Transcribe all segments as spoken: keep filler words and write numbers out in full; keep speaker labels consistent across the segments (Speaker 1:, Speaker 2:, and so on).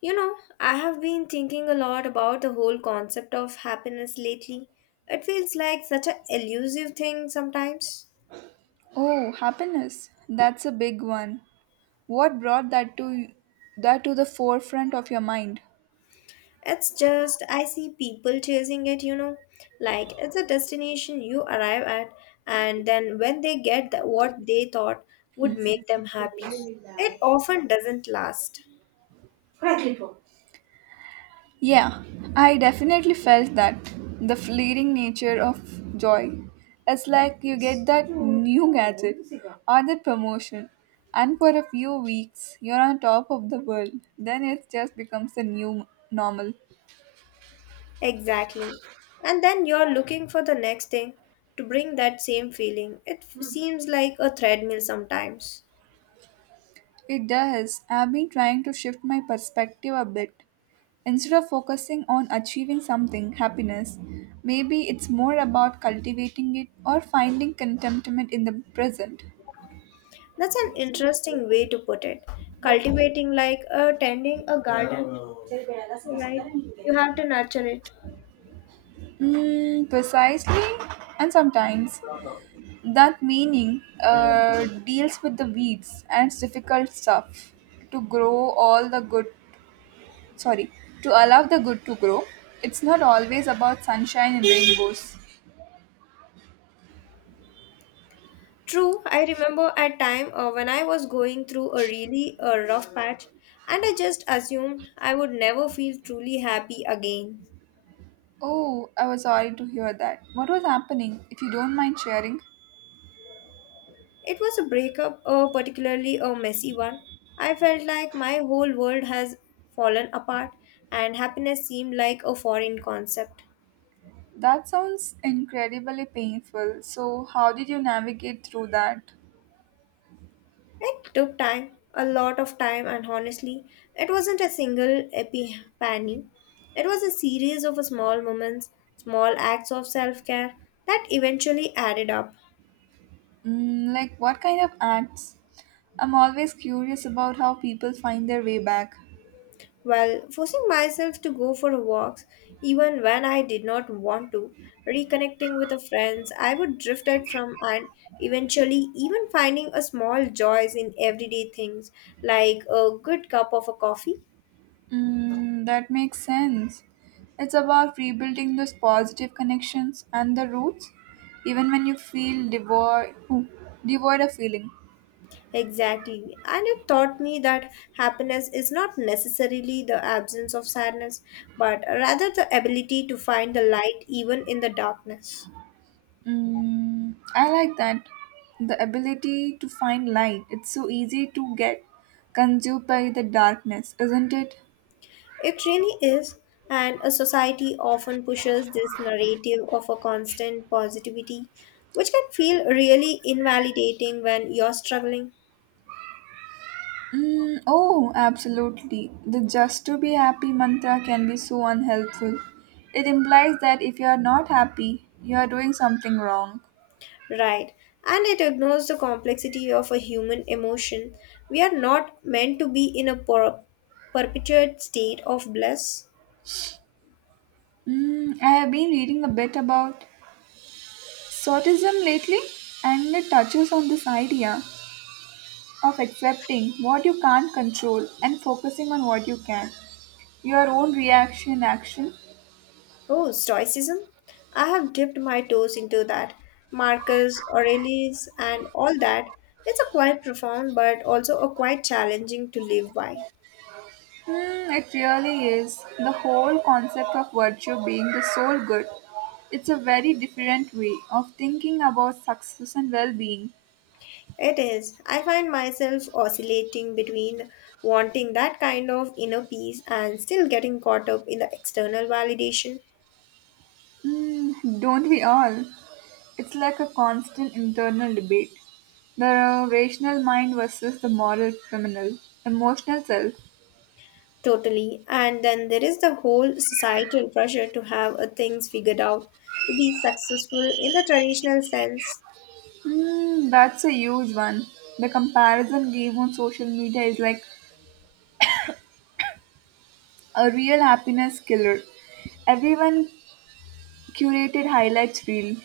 Speaker 1: You know, I have been thinking a lot about the whole concept of happiness lately. It feels like such an elusive thing sometimes.
Speaker 2: Oh, happiness. That's a big one. What brought that to that to the forefront of your mind?
Speaker 1: It's just, I see people chasing it, you know, like it's a destination you arrive at, and then when they get the, what they thought would make them happy, it often doesn't last.
Speaker 2: Yeah, I definitely felt that. The fleeting nature of joy. It's like you get that new gadget or that promotion, and for a few weeks you're on top of the world. Then it just becomes the new normal.
Speaker 1: Exactly. And then you're looking for the next thing to bring that same feeling. It f- seems like a treadmill sometimes.
Speaker 2: It does. I've been trying to shift my perspective a bit. Instead of focusing on achieving something, happiness, maybe it's more about cultivating it or finding contentment in the present.
Speaker 1: That's an interesting way to put it. Cultivating like uh, tending a garden, right? You have to nurture it.
Speaker 2: Mm, precisely, and sometimes that meaning uh, deals with the weeds and it's difficult stuff to grow all the good. Sorry, to allow the good to grow. It's not always about sunshine and rainbows.
Speaker 1: True, I remember at time uh, when I was going through a really uh, rough patch and I just assumed I would never feel truly happy again.
Speaker 2: Oh, I was sorry to hear that. What was happening, if you don't mind sharing?
Speaker 1: It was a breakup, uh, particularly a messy one. I felt like my whole world has fallen apart and happiness seemed like a foreign concept.
Speaker 2: That sounds incredibly painful. So, how did you navigate through that?
Speaker 1: It took time, a lot of time, and honestly, it wasn't a single epiphany. It was a series of small moments, small acts of self care that eventually added up.
Speaker 2: Mm, like, what kind of acts? I'm always curious about how people find their way back.
Speaker 1: Well, forcing myself to go for walks, even when I did not want to, reconnecting with the friends, I would drift out from and eventually even finding a small joys in everyday things like a good cup of a coffee.
Speaker 2: Mm, that makes sense. It's about rebuilding those positive connections and the roots, even when you feel devoid, ooh, devoid of feeling.
Speaker 1: Exactly. And it taught me that happiness is not necessarily the absence of sadness, but rather the ability to find the light even in the darkness.
Speaker 2: Mm, I like that. The ability to find light. It's so easy to get consumed by the darkness, isn't it?
Speaker 1: It really is. And a society often pushes this narrative of a constant positivity, which can feel really invalidating when you're struggling.
Speaker 2: Mm, oh, absolutely. The just to be happy mantra can be so unhelpful. It implies that if you are not happy, you are doing something wrong.
Speaker 1: Right. And it ignores the complexity of a human emotion. We are not meant to be in a per- perpetuate state of bliss.
Speaker 2: Mm, I have been reading a bit about sortism lately, and it touches on this idea of accepting what you can't control and focusing on what you can. Your own reaction action?
Speaker 1: Oh, Stoicism? I have dipped my toes into that. Marcus Aurelius and all that. It's a quite profound but also a quite challenging to live by.
Speaker 2: Hmm, it really is. The whole concept of virtue being the sole good. It's a very different way of thinking about success and well being.
Speaker 1: It is. I find myself oscillating between wanting that kind of inner peace and still getting caught up in the external validation.
Speaker 2: Hmm, don't we all? It's like a constant internal debate. The rational mind versus the moral criminal, emotional self.
Speaker 1: Totally. And then there is the whole societal pressure to have uh, things figured out, to be successful in the traditional sense.
Speaker 2: Hmm, that's a huge one. The comparison game on social media is like a real happiness killer. Everyone curated highlights reel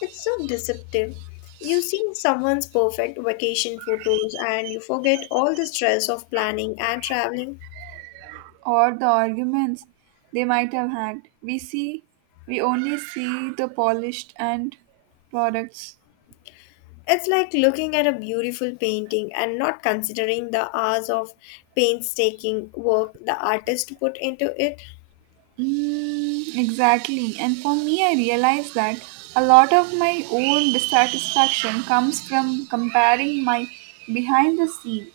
Speaker 1: It's so deceptive. You see someone's perfect vacation photos and you forget all the stress of planning and traveling.
Speaker 2: or the arguments they might have had. We see, we only see the polished and products.
Speaker 1: It's like looking at a beautiful painting and not considering the hours of painstaking work the artist put into it.
Speaker 2: Mm, exactly. And for me, I realized that a lot of my own dissatisfaction comes from comparing my behind the scene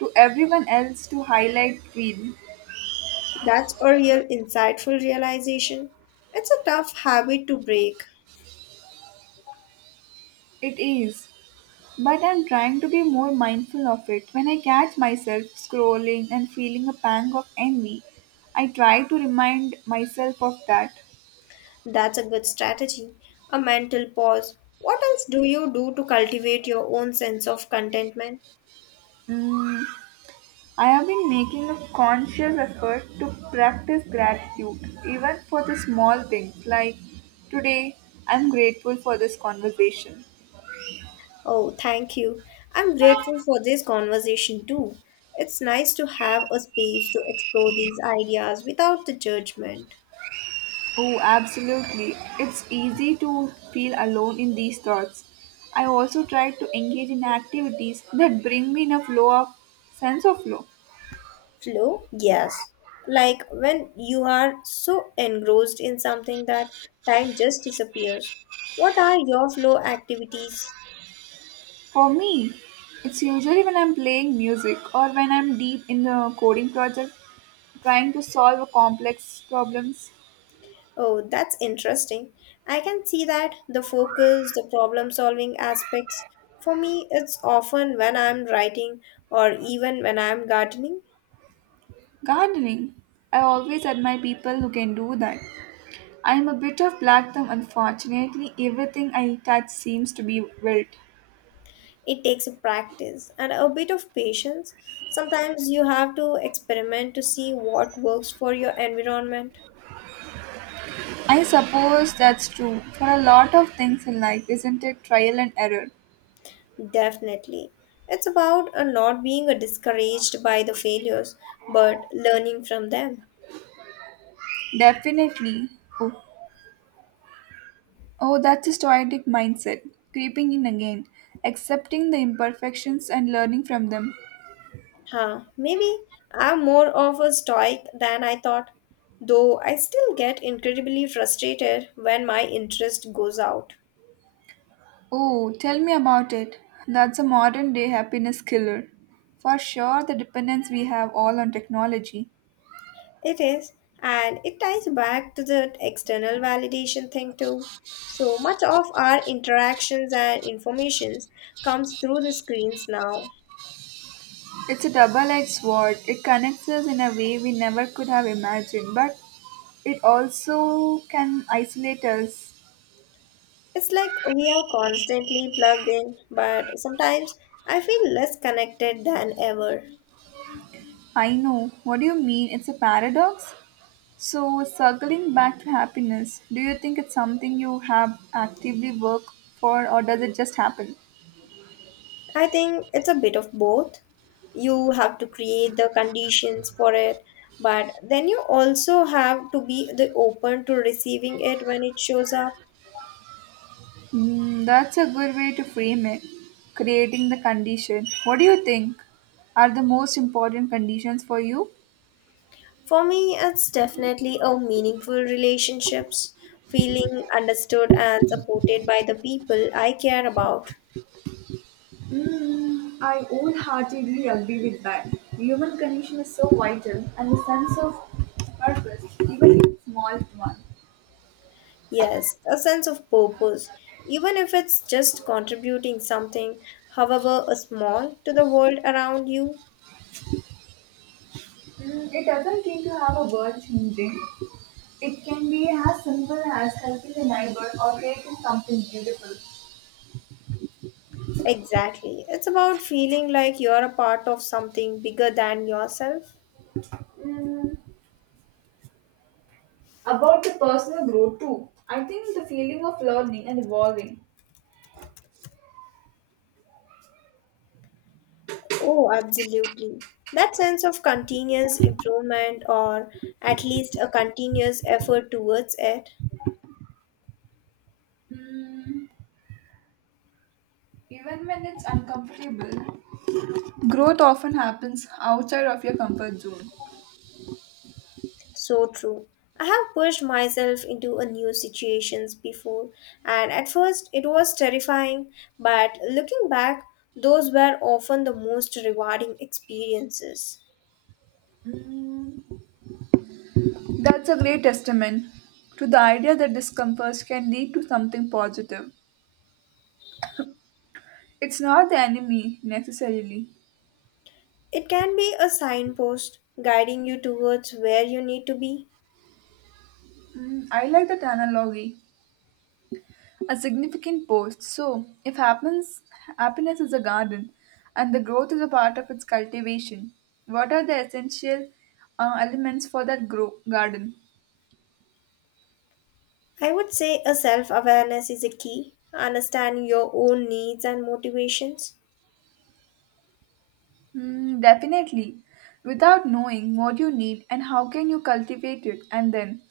Speaker 2: to everyone else to highlight reel.
Speaker 1: That's a real insightful realization. It's a tough habit to break.
Speaker 2: It is. But I'm trying to be more mindful of it. When I catch myself scrolling and feeling a pang of envy, I try to remind myself of that.
Speaker 1: That's a good strategy. A mental pause. What else do you do to cultivate your own sense of contentment?
Speaker 2: I have been making a conscious effort to practice gratitude, even for the small things like today I'm grateful for this conversation.
Speaker 1: Oh, thank you. I'm grateful for this conversation too. It's nice to have a space to explore these ideas without the judgment.
Speaker 2: Oh, absolutely. It's easy to feel alone in these thoughts. I also try to engage in activities that bring me in a flow of sense of flow.
Speaker 1: Flow? Yes. Like when you are so engrossed in something that time just disappears. What are your flow activities?
Speaker 2: For me, it's usually when I'm playing music or when I'm deep in a coding project trying to solve a complex problems.
Speaker 1: Oh, that's interesting. I can see that the focus, the problem solving aspects. For me, it's often when I'm writing or even when I'm gardening.
Speaker 2: Gardening, I always admire people who can do that. I'm a bit of black thumb, unfortunately, everything I touch seems to be wilt.
Speaker 1: It takes a practice and a bit of patience. Sometimes you have to experiment to see what works for your environment.
Speaker 2: I suppose that's true for a lot of things in life, isn't it? Trial and error.
Speaker 1: Definitely. It's about uh, not being uh, discouraged by the failures, but learning from them.
Speaker 2: Definitely. Oh, Oh, that's a stoic mindset, creeping in again, accepting the imperfections and learning from them.
Speaker 1: Huh, maybe I'm more of a stoic than I thought, though I still get incredibly frustrated when my interest goes out.
Speaker 2: Oh, tell me about it. That's a modern day happiness killer. For sure, the dependence we have all on technology.
Speaker 1: It is, and it ties back to the external validation thing too. So much of our interactions and informations comes through the screens now.
Speaker 2: It's a double edged sword. It connects us in a way we never could have imagined, but it also can isolate us.
Speaker 1: It's like we are constantly plugged in, but sometimes I feel less connected than ever.
Speaker 2: I know. What do you mean? It's a paradox? So, circling back to happiness, do you think it's something you have actively worked for, or does it just happen?
Speaker 1: I think it's a bit of both. You have to create the conditions for it, but then you also have to be the open to receiving it when it shows up.
Speaker 2: Mm, that's a good way to frame it. Creating the condition. What do you think are the most important conditions for you?
Speaker 1: For me, it's definitely a meaningful relationships, feeling understood and supported by the people I care about.
Speaker 2: Mm, I wholeheartedly agree with that. Human condition is so vital, and the sense of purpose, even in small one.
Speaker 1: Yes, a sense of purpose, even if it's just contributing something, however a small, to the world around you.
Speaker 2: Mm, it doesn't seem to have a world changing. It can be as simple as helping a neighbor or creating something beautiful.
Speaker 1: Exactly. It's about feeling like you're a part of something bigger than yourself.
Speaker 2: Mm, about the personal growth too. I think the feeling of learning and evolving.
Speaker 1: Oh, absolutely. That sense of continuous improvement or at least a continuous effort towards it.
Speaker 2: Mm, even when it's uncomfortable. Growth often happens outside of your comfort zone.
Speaker 1: So true. I have pushed myself into a new situations before and at first it was terrifying but looking back those were often the most rewarding experiences.
Speaker 2: Mm, that's a great testament to the idea that discomforts can lead to something positive. It's not the enemy necessarily.
Speaker 1: It can be a signpost guiding you towards where you need to be.
Speaker 2: Mm, I like that analogy. A significant post. So, if happens, happiness is a garden and the growth is a part of its cultivation, what are the essential uh, elements for that grow- garden?
Speaker 1: I would say a self-awareness is a key, understanding your own needs and motivations.
Speaker 2: Hmm, definitely. Without knowing what you need and how can you cultivate it, and then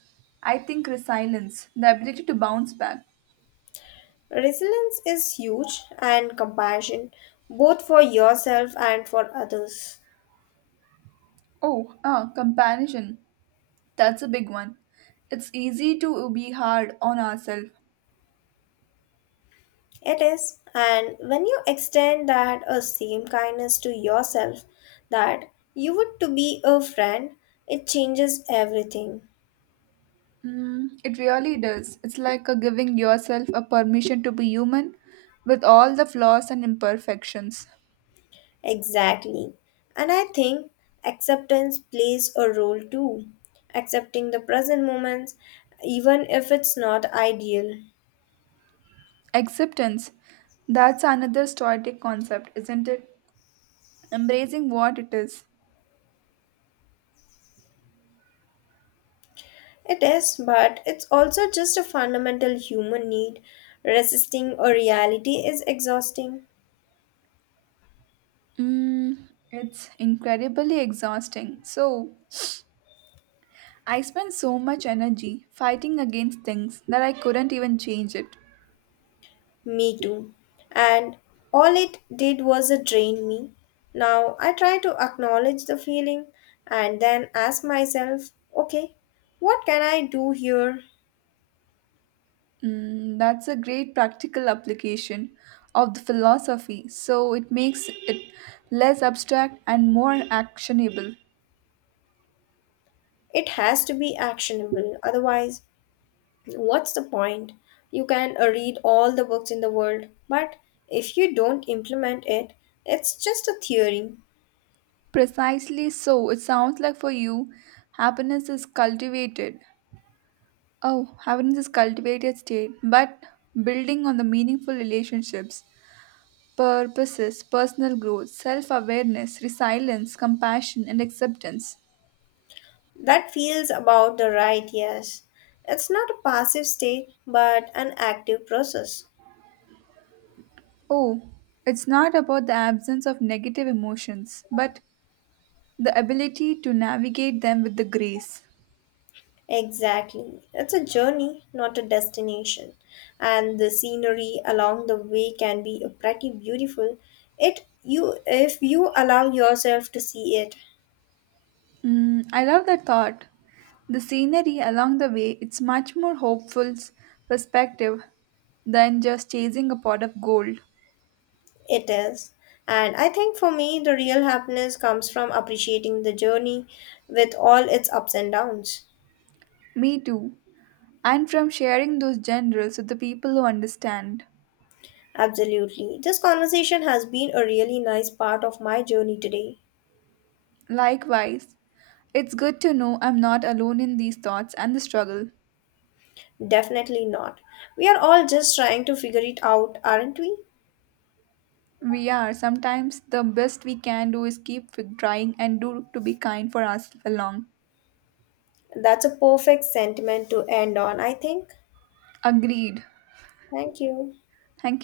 Speaker 2: I think resilience, the ability to bounce back.
Speaker 1: Resilience is huge and compassion both for yourself and for others.
Speaker 2: Oh, ah, comparison. That's a big one. It's easy to be hard on ourselves.
Speaker 1: It is, and when you extend that uh, same kindness to yourself that you would to be a friend, it changes everything.
Speaker 2: Mm, it really does. It's like a giving yourself a permission to be human with all the flaws and imperfections.
Speaker 1: Exactly. And I think acceptance plays a role too. Accepting the present moments, even if it's not ideal.
Speaker 2: Acceptance. That's another stoic concept, isn't it? Embracing what it is.
Speaker 1: It is, but it's also just a fundamental human need. Resisting a reality is exhausting.
Speaker 2: Mm, it's incredibly exhausting. So, I spent so much energy fighting against things that I couldn't even change it.
Speaker 1: Me too. And all it did was it drain me. Now I try to acknowledge the feeling and then ask myself, okay, what can I do here?
Speaker 2: Mm, that's a great practical application of the philosophy, so it makes it less abstract and more actionable.
Speaker 1: It has to be actionable. Otherwise, what's the point? You can uh, read all the books in the world, but if you don't implement it, it's just a theory.
Speaker 2: Precisely so, it sounds like for you, happiness is cultivated. Oh, happiness is cultivated state, but building on the meaningful relationships, purposes, personal growth, self awareness, resilience, compassion, and acceptance.
Speaker 1: That feels about the right, yes. It's not a passive state, but an active process.
Speaker 2: Oh, it's not about the absence of negative emotions, but the ability to navigate them with the grace.
Speaker 1: Exactly. It's a journey, not a destination. And the scenery along the way can be pretty beautiful. It you if you allow yourself to see it,
Speaker 2: Mm, I love that thought. The scenery along the way, it's much more hopeful perspective than just chasing a pot of gold.
Speaker 1: it is. And I think for me the real happiness comes from appreciating the journey with all its ups and downs.
Speaker 2: Me too. And from sharing those generals with the people who understand.
Speaker 1: Absolutely. This conversation has been a really nice part of my journey today.
Speaker 2: Likewise, it's good to know I'm not alone in these thoughts and the struggle.
Speaker 1: Definitely not. We are all just trying to figure it out, aren't we?
Speaker 2: We are. Sometimes the best we can do is keep trying and do to be kind for us along.
Speaker 1: That's a perfect sentiment to end on, I think.
Speaker 2: Agreed.
Speaker 1: Thank you.
Speaker 2: Thank you.